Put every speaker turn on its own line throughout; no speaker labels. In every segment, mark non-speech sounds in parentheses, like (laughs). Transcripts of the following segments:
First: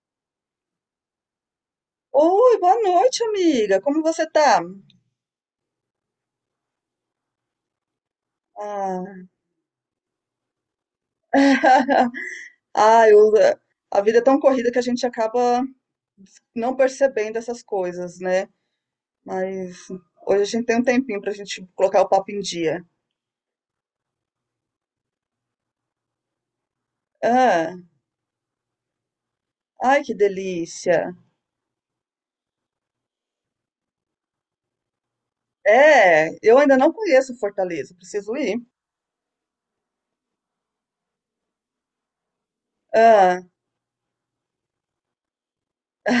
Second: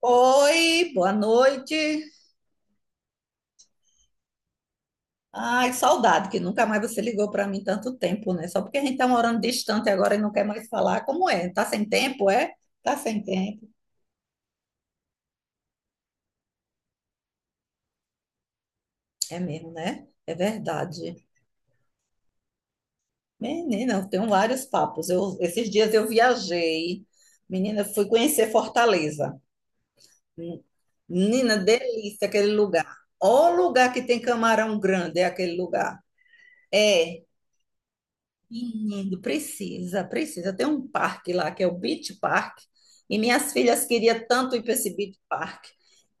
Oi, boa noite.
Oi, boa noite, amiga. Como você tá?
Ai, saudade, que nunca mais você ligou para mim tanto tempo, né? Só porque a gente tá
Ah,
morando distante agora e não quer mais falar. Como é? Tá sem tempo, é?
(laughs)
Tá
ah,
sem
eu-
tempo.
a vida é tão corrida que a gente acaba não percebendo essas coisas, né?
É mesmo,
Mas
né? É
hoje a gente tem um tempinho
verdade.
pra gente colocar o papo em dia.
Menina, eu tenho vários papos. Esses dias eu viajei.
Ah,
Menina, eu fui conhecer Fortaleza.
ai, que delícia.
Menina, delícia aquele lugar. Ó lugar que tem camarão grande, é aquele lugar.
É, eu ainda não
É,
conheço Fortaleza, preciso ir.
Menino, precisa, precisa. Tem um parque lá que é o Beach Park, e
Ah,
minhas filhas queriam tanto ir para esse Beach Park,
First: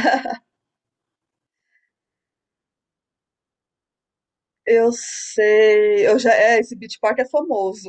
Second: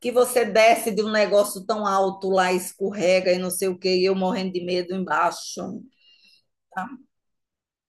que você desce de um negócio tão alto lá, escorrega e não sei o quê, e eu morrendo de
eu
medo embaixo.
sei, esse
Tá?
Beach Park é famoso.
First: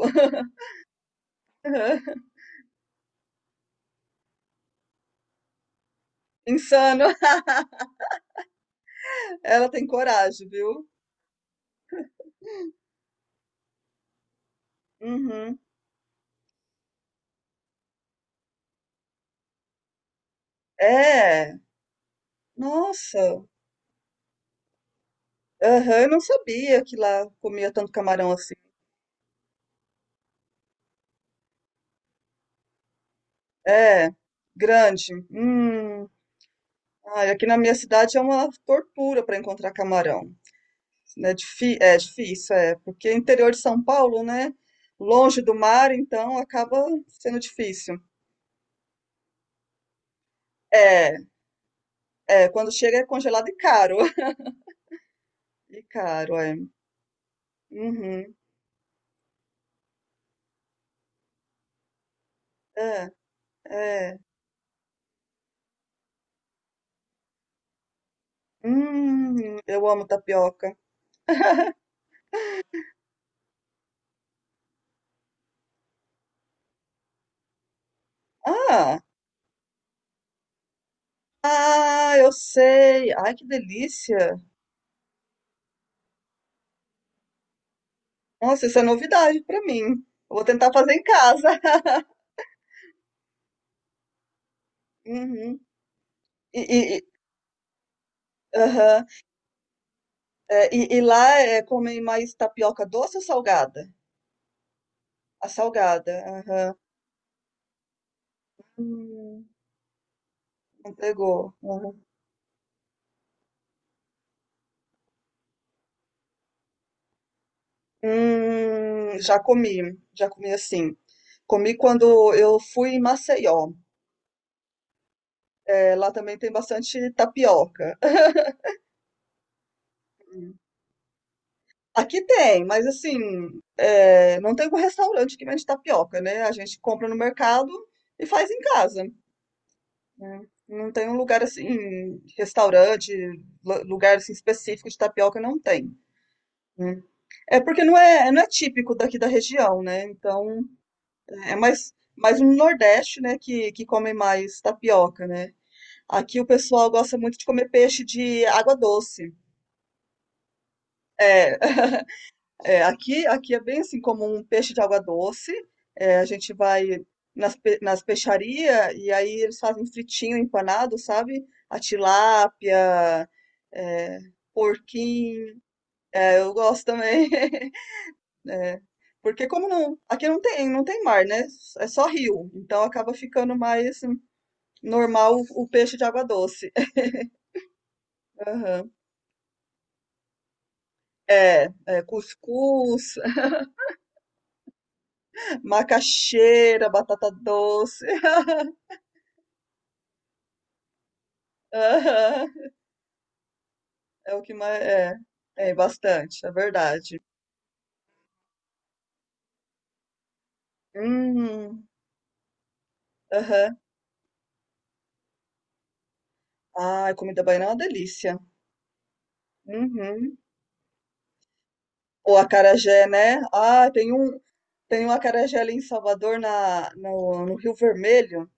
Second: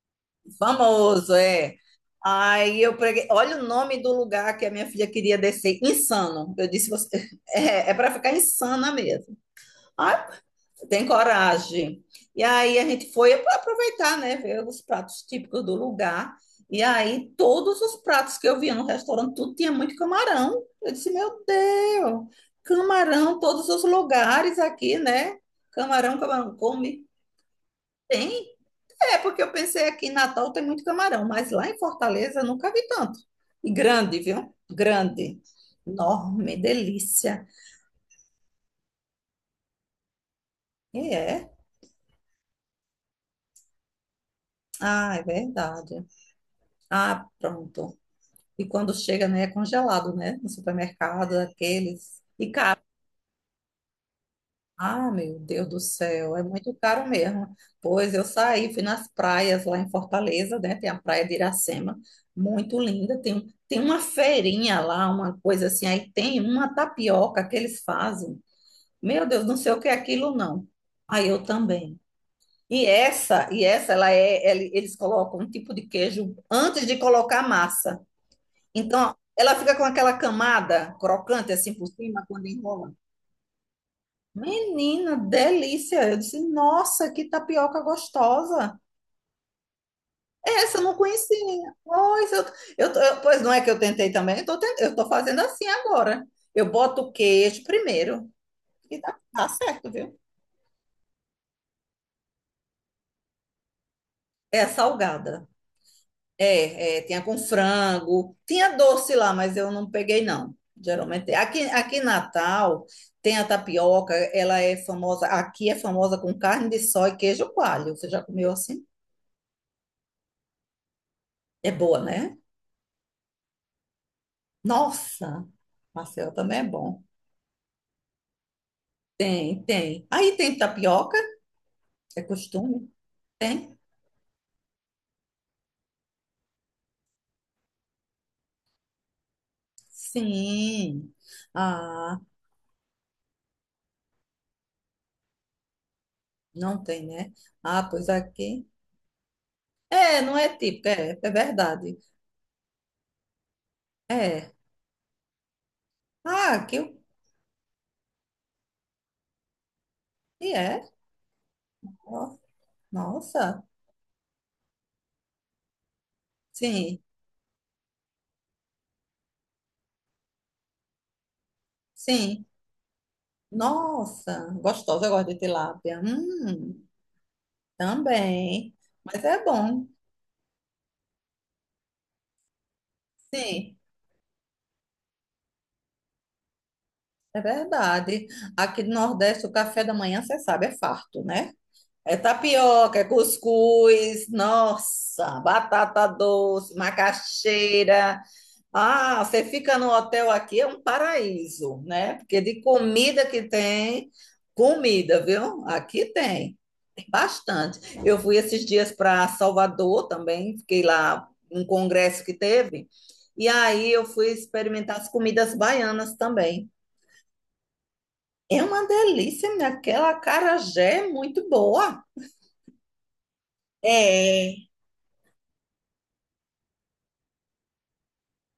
Famoso, é.
(laughs)
Aí eu preguei, olha o nome do lugar que a minha filha queria descer, Insano. Eu disse,
Insano.
você, (laughs) é para ficar insana mesmo.
Ela tem
Ah,
coragem, viu?
tem coragem. E aí a gente foi para aproveitar, né? Ver os pratos
Uhum.
típicos do lugar. E aí todos os pratos que eu via no restaurante, tudo tinha muito camarão. Eu disse, meu
É.
Deus, camarão,
Nossa.
todos os lugares aqui, né?
Aham, eu não
Camarão, camarão,
sabia que
come.
lá comia tanto camarão
Tem?
assim.
É, porque eu pensei aqui em Natal tem muito camarão, mas lá em Fortaleza eu nunca vi tanto. E
É,
grande, viu?
grande.
Grande.
Hum.
Enorme,
Ai, aqui
delícia.
na minha cidade é uma tortura para encontrar camarão.
E
Né?
é.
É, difícil, é, porque interior de São Paulo, né?
Ah, é
Longe do mar,
verdade.
então acaba
Ah,
sendo
pronto.
difícil.
E quando chega, né, é congelado, né? No
É,
supermercado, aqueles.
é, quando chega é congelado e caro. (laughs)
Ah, meu Deus do
E caro,
céu, é
é.
muito caro mesmo. Pois eu
Uhum.
saí, fui nas praias lá em Fortaleza, né? Tem a praia de Iracema, muito
É,
linda. Tem uma
é.
feirinha lá, uma coisa assim. Aí tem uma tapioca que eles fazem. Meu Deus, não sei o que
Eu
é
amo
aquilo, não.
tapioca.
Aí eu
(laughs)
também. E essa, eles colocam um tipo de queijo antes de colocar a massa.
Ah,
Então, ela fica com aquela camada crocante assim por
ah,
cima
eu
quando enrola.
sei. Ai, que delícia.
Menina, delícia! Eu disse, nossa, que tapioca
Nossa, isso
gostosa!
é novidade pra mim. Eu vou tentar
Essa eu
fazer
não
em casa.
conhecia.
(laughs)
Pois, eu, tô- eu- pois não é que eu tentei também, eu tô, ten- eu tô fazendo
Uhum.
assim agora.
E
Eu
e
boto
e
o queijo primeiro. E
aham.
dá certo, viu?
E lá, comem mais tapioca doce ou salgada?
É
A
salgada.
salgada, aham.
Tinha com frango, tinha doce lá,
Hum,
mas eu não peguei, não.
não
Geralmente,
pegou.
aqui,
Aham.
aqui em Natal tem a tapioca, ela é famosa, aqui é famosa com carne de sol e queijo coalho. Você já comeu assim?
Já comi, já comi assim.
É
Comi
boa,
quando
né?
eu fui em Maceió.
Nossa,
Lá
Marcelo
também tem
também é bom.
bastante tapioca. (laughs)
Tem, tem. Aí tem
Hum.
tapioca,
Aqui
é
tem, mas
costume?
assim,
Tem?
não tem um restaurante que vende tapioca, né, a gente compra no mercado e faz em casa. Né? Não tem
Sim.
um lugar assim,
Ah,
restaurante, lugar assim, específico de tapioca, não tem.
não
Né?
tem, né?
É porque
Ah,
não
pois
é, não é
aqui.
típico daqui da região, né?
É, não
Então,
é típico é
é mais,
verdade.
mais no Nordeste, né, que come
É.
mais tapioca, né? Aqui o
Ah,
pessoal
aqui.
gosta muito de comer peixe de água doce.
E é.
É, (laughs)
Ó.
É, aqui é
Nossa,
bem assim como um peixe de água doce. É, a gente vai
sim,
nas peixarias e aí eles fazem fritinho empanado, sabe? A
sim.
tilápia, é,
Nossa, gostosa, eu gosto de
porquinho.
tilápia.
É, eu gosto também. (laughs)
Também.
É,
Mas é
porque como
bom,
não, aqui não tem mar, né? É só rio. Então acaba ficando
sim,
mais normal o peixe de água doce. (laughs)
é verdade. Aqui
Aham.
no Nordeste, o café da manhã, você sabe, é farto, né?
É, é,
É tapioca, é
cuscuz,
cuscuz, nossa,
(laughs)
batata doce,
macaxeira, batata doce.
macaxeira.
(laughs)
Ah, você fica no hotel aqui, é um paraíso, né? Porque
Aham.
de comida que tem,
É o que mais. É,
comida, viu?
é
Aqui
bastante, é
tem
verdade.
bastante. Eu fui esses dias para Salvador também, fiquei lá num
Hum,
congresso que teve, e
aham.
aí eu fui experimentar as comidas baianas também.
Ah, comida baiana é uma delícia.
É uma delícia, minha. Aquela
Uhum.
acarajé é muito boa.
O acarajé, né? Ah, tem um,
É.
tem um acarajé ali em Salvador, na, no, no Rio Vermelho,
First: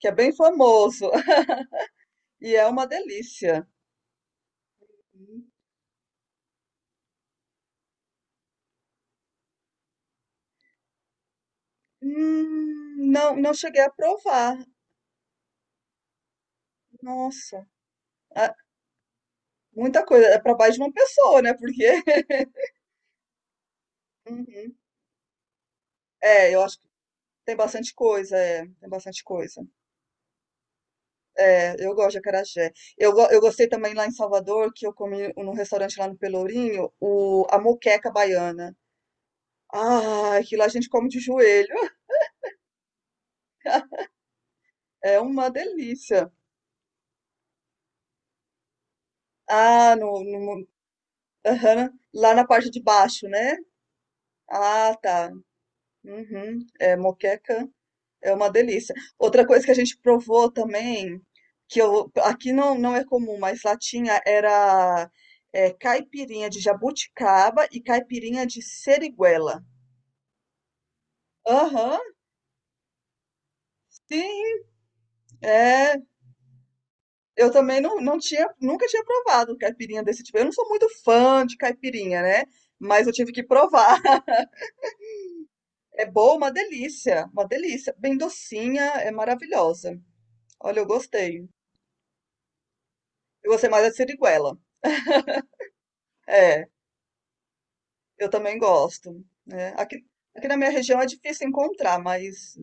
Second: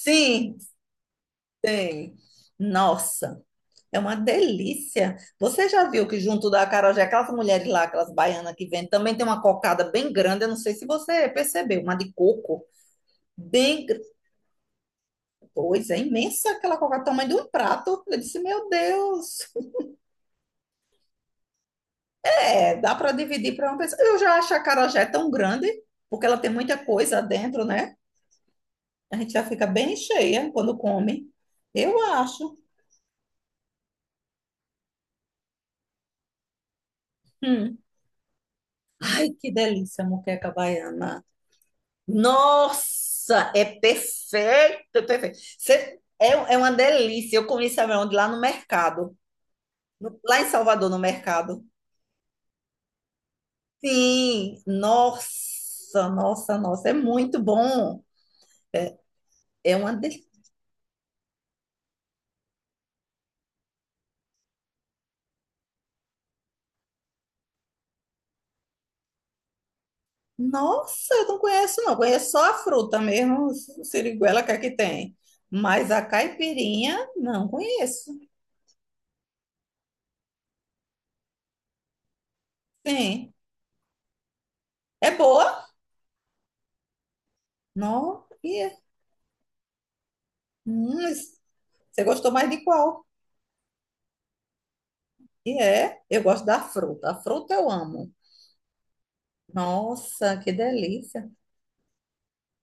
que é bem famoso. (laughs)
tem.
E é uma
Nossa,
delícia.
é uma delícia. Você já viu que junto da acarajé, aquelas mulheres lá, aquelas baianas que vendem, também tem uma cocada bem grande, eu não sei se você percebeu, uma de coco,
Não, não cheguei
bem...
a
gr-
provar.
Pois é, imensa aquela cocada, tamanho de um
Nossa,
prato. Eu disse,
ah,
meu Deus,
muita coisa. É para mais de uma pessoa, né? Porque. (laughs)
é, dá para dividir para uma pessoa. Eu já acho a
Uhum.
acarajé tão grande, porque ela tem
É, eu
muita
acho que
coisa
tem
dentro,
bastante
né?
coisa, é, tem
A
bastante
gente já
coisa.
fica bem cheia quando come.
É, eu
Eu
gosto de
acho.
acarajé. Eu gostei também lá em Salvador, que eu comi num restaurante lá no Pelourinho, a
Hum.
moqueca baiana.
Ai, que delícia,
Ah,
moqueca
aquilo a gente come de
baiana.
joelho.
Nossa, é
(laughs)
perfeito, é
É
perfeito.
uma
Você- é,
delícia.
é uma delícia. Eu comi sabe onde? Lá no mercado.
Ah,
Lá em Salvador, no mercado.
aham, lá na parte de baixo, né?
Sim,
Ah, tá.
nossa, nossa,
Uhum.
nossa, é
É,
muito
moqueca
bom.
é uma delícia. Outra coisa que a
É uma
gente
delícia.
provou também, aqui não é comum, mas lá tinha, era caipirinha de jabuticaba e caipirinha de seriguela.
Nossa, eu não conheço, não.
Aham,
Conheço só a fruta mesmo, siriguela
sim.
que aqui tem. Mas
É,
a caipirinha, não
eu também não,
conheço.
não tinha, nunca tinha provado um caipirinha desse tipo. Eu não sou muito fã de caipirinha, né? Mas eu tive
Sim.
que provar. (laughs)
É boa?
É boa, uma delícia, uma delícia. Bem
Não.
docinha, é maravilhosa. Olha, eu
Hum,
gostei.
Você gostou mais de qual?
Eu gostei mais da siriguela.
E é, eu gosto da
É,
fruta. A fruta eu amo.
eu também gosto. Né? Aqui,
Nossa,
aqui
que
na minha região é
delícia.
difícil encontrar, mas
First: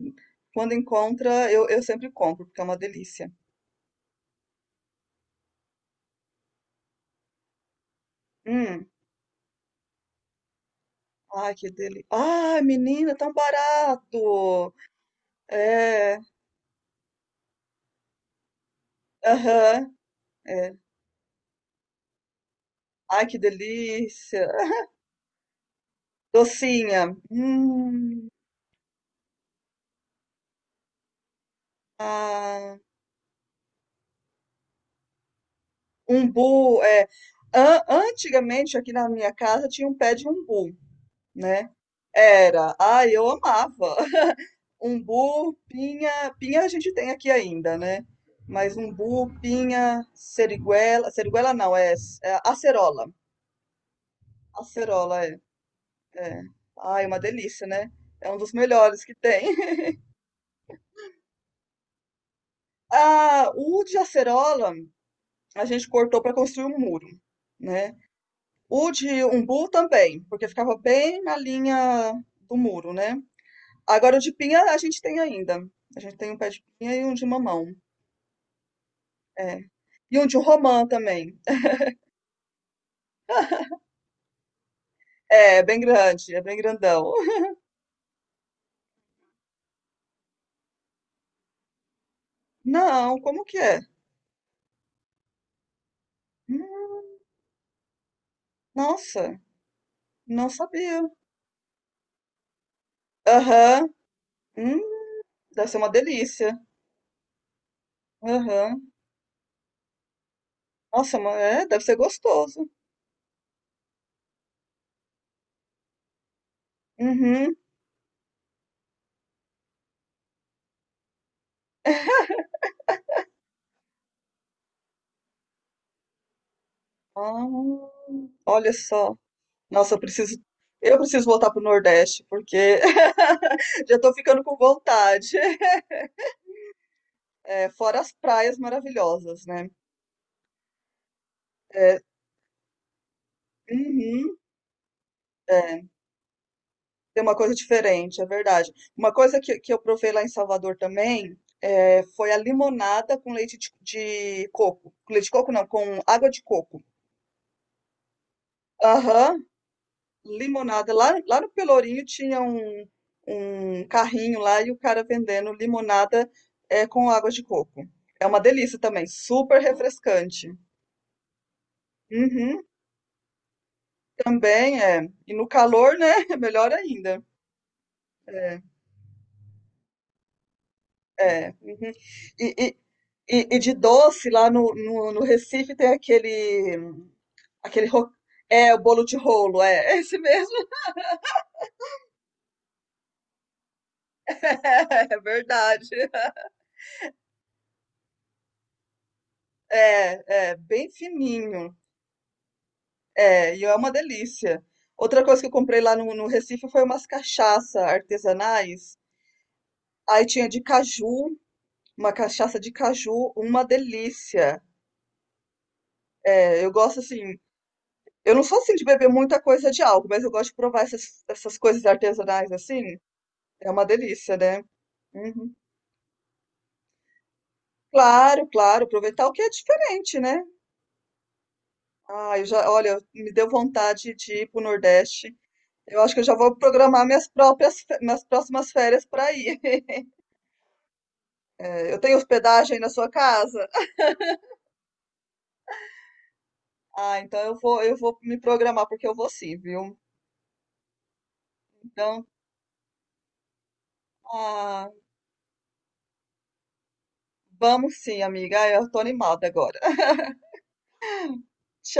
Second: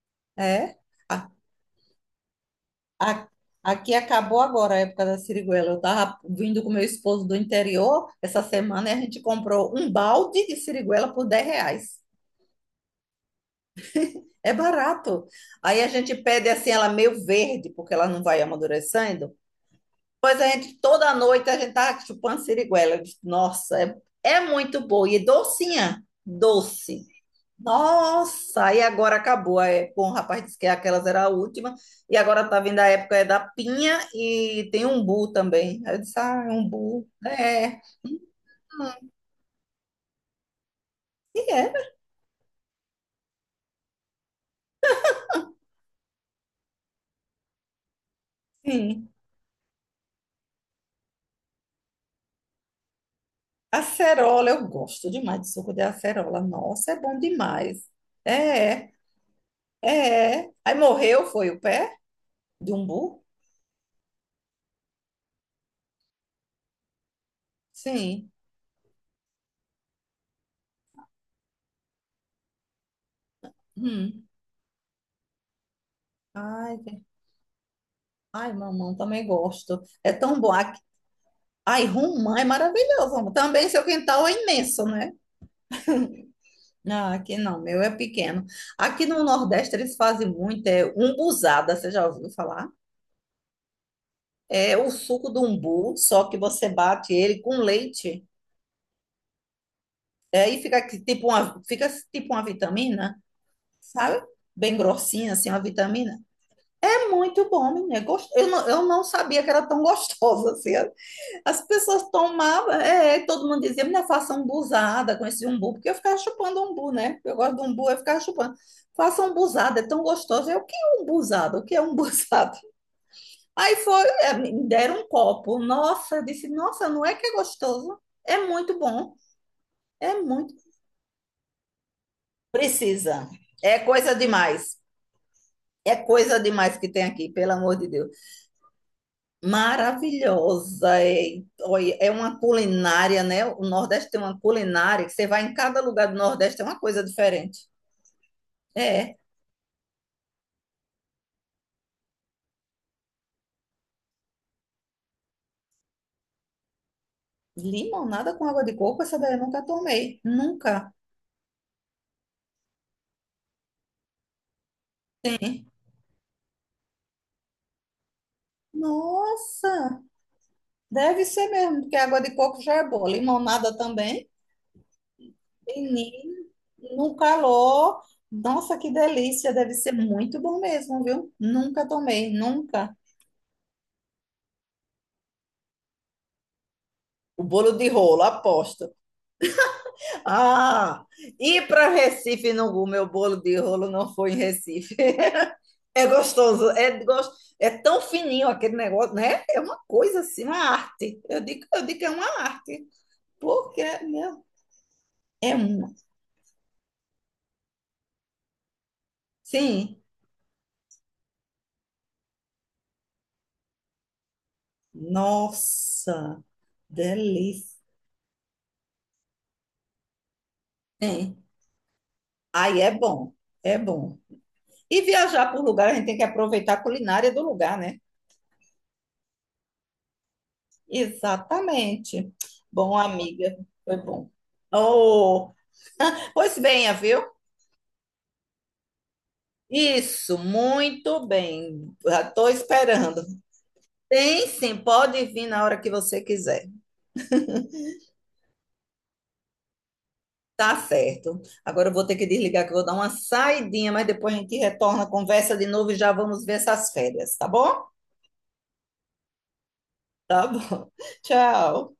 quando
É. A-
encontra, eu sempre compro, porque é uma
a-
delícia.
aqui acabou agora a época da siriguela. Eu tava vindo com meu esposo do interior essa
Hum,
semana e a gente comprou um balde de siriguela por 10
Ai, que
reais.
delícia. Ai, menina, é tão
É
barato.
barato. Aí a gente
É.
pede assim, ela meio verde, porque ela não vai amadurecendo.
Aham,
Pois a
é.
gente, toda noite, a gente tá chupando siriguela. Eu disse,
Ai, que
Nossa, é
delícia.
muito boa e docinha.
Docinha.
Doce. Nossa, e agora acabou. É, bom, o rapaz disse que aquelas era a última. E agora tá
Ah,
vindo a época é da pinha e tem umbu também. Aí eu disse, ah, é
umbu,
umbu.
é.
É.
Antigamente, aqui na minha casa, tinha um pé de umbu,
E
né?
é
Era. Ai, eu amava. (laughs) Umbu, pinha. Pinha a gente tem aqui ainda, né? Mas
assim.
umbu, pinha, seriguela. Seriguela não, é acerola.
Acerola, eu gosto
Acerola, é,
demais de suco de acerola.
é.
Nossa, é
Ai,
bom
uma delícia,
demais.
né? É um dos
É,
melhores que tem. (laughs)
é. É. Aí morreu, foi o pé de umbu?
Ah, o de acerola. A gente cortou para construir um muro, né?
Sim.
O de umbu também, porque ficava bem na linha do muro, né? Agora o
Hum.
de pinha a gente tem ainda. A gente tem um pé de
Ai,
pinha
que-
e um de mamão.
ai, mamão, também
É.
gosto. É
E um de
tão bom.
romã também.
Ai, romã é maravilhoso, amor. Também
(laughs)
seu quintal é imenso, né?
É, bem grande, é bem grandão.
Ah, aqui
(laughs)
não, meu é pequeno. Aqui no Nordeste eles fazem muito, é umbuzada, você já ouviu falar?
Não, como que é?
É o suco do umbu, só que você
Hum,
bate ele com leite,
Nossa,
é,
não
e fica que-
sabia.
tipo uma, fica tipo uma vitamina,
Aham,
sabe? Bem
hum,
grossinha, assim, uma
deve ser uma
vitamina.
delícia.
É muito bom, menina. Eu não, eu
Aham.
não sabia que era tão gostosa assim.
Nossa, mas
As
deve ser
pessoas
gostoso.
tomavam, é, todo mundo dizia, minha faça umbuzada com esse umbu, porque eu ficava chupando umbu, né? Eu
Uhum.
gosto do umbu, eu ficava chupando. Faça umbuzada, é tão gostoso. O que é umbuzada? O que é umbuzada? (laughs) Aí foi, é, me deram um copo. Nossa, eu disse, nossa, não é que é
Ah,
gostoso? É
olha
muito bom,
só. Nossa, eu
é
preciso,
muito.
eu preciso voltar pro Nordeste, porque
Precisa. É
(laughs) já tô
coisa
ficando com
demais.
vontade.
É coisa demais que tem aqui, pelo
É,
amor de
fora
Deus.
as praias maravilhosas, né?
Maravilhosa, é, olha,
É,
é uma culinária, né? O Nordeste tem
uhum,
uma culinária que você vai em cada
é,
lugar do Nordeste, é uma coisa
tem uma coisa
diferente.
diferente, é verdade. Uma
É,
coisa que eu provei lá em Salvador também foi a limonada com leite de coco. Com leite de coco não, com água de coco.
limonada com água de coco, essa daí
Aham,
eu nunca tomei, nunca.
limonada. Lá no Pelourinho tinha um carrinho lá e o cara vendendo
Tem.
limonada com água de coco. É uma delícia também, super
Nossa,
refrescante.
deve ser mesmo, porque a água de coco
Uhum,
já é boa, limonada também.
também é. E no calor, né? (laughs) É
Menino,
melhor
no
ainda.
calor,
É.
nossa, que delícia, deve ser muito bom mesmo, viu?
É.
Nunca
Uhum.
tomei,
E, e,
nunca.
e de doce, lá no Recife tem aquele,
O bolo
aquele.
de rolo,
É, o
aposto.
bolo de rolo, é. (laughs) É esse mesmo.
Ah, ir para Recife não, o meu bolo de rolo não foi em
(laughs)
Recife.
É,
(laughs)
verdade.
É gostoso, é tão fininho aquele negócio, né? É uma coisa assim,
É, é,
uma
bem
arte. Eu digo,
fininho.
eu digo que é uma arte,
É, e é
porque
uma
meu,
delícia. Outra coisa que eu
é
comprei
uma.
lá no Recife foi umas cachaça artesanais.
Sim,
Aí tinha de caju, uma cachaça de caju, uma delícia.
nossa,
É, eu gosto assim,
delícia.
eu não sou assim de beber muita coisa de álcool, mas eu gosto de provar essas,
Sim.
essas coisas artesanais
Aí é
assim.
bom,
É
é
uma
bom.
delícia, né?
E
Uhum.
viajar por lugar, a gente tem que aproveitar a culinária do lugar, né?
Claro, claro, aproveitar o que é diferente, né?
Exatamente.
Ah,
Bom,
olha, me deu
amiga, foi
vontade
bom.
de ir pro Nordeste.
Oh,
Eu acho que eu
(laughs)
já vou
pois venha,
programar
viu?
minhas próximas férias para ir.
Isso, muito
É,
bem.
eu tenho
Já estou
hospedagem aí na sua
esperando.
casa?
Tem sim, pode vir na hora que você quiser.
Ah, então eu vou, me programar porque eu vou sim, viu?
Tá certo. Agora eu vou ter
Então,
que desligar que eu vou dar uma saidinha, mas depois a gente
ah,
retorna a conversa de novo e já vamos ver essas férias, tá bom?
vamos sim, amiga. Ah, eu tô animada agora.
Tá bom. (laughs) Tchau.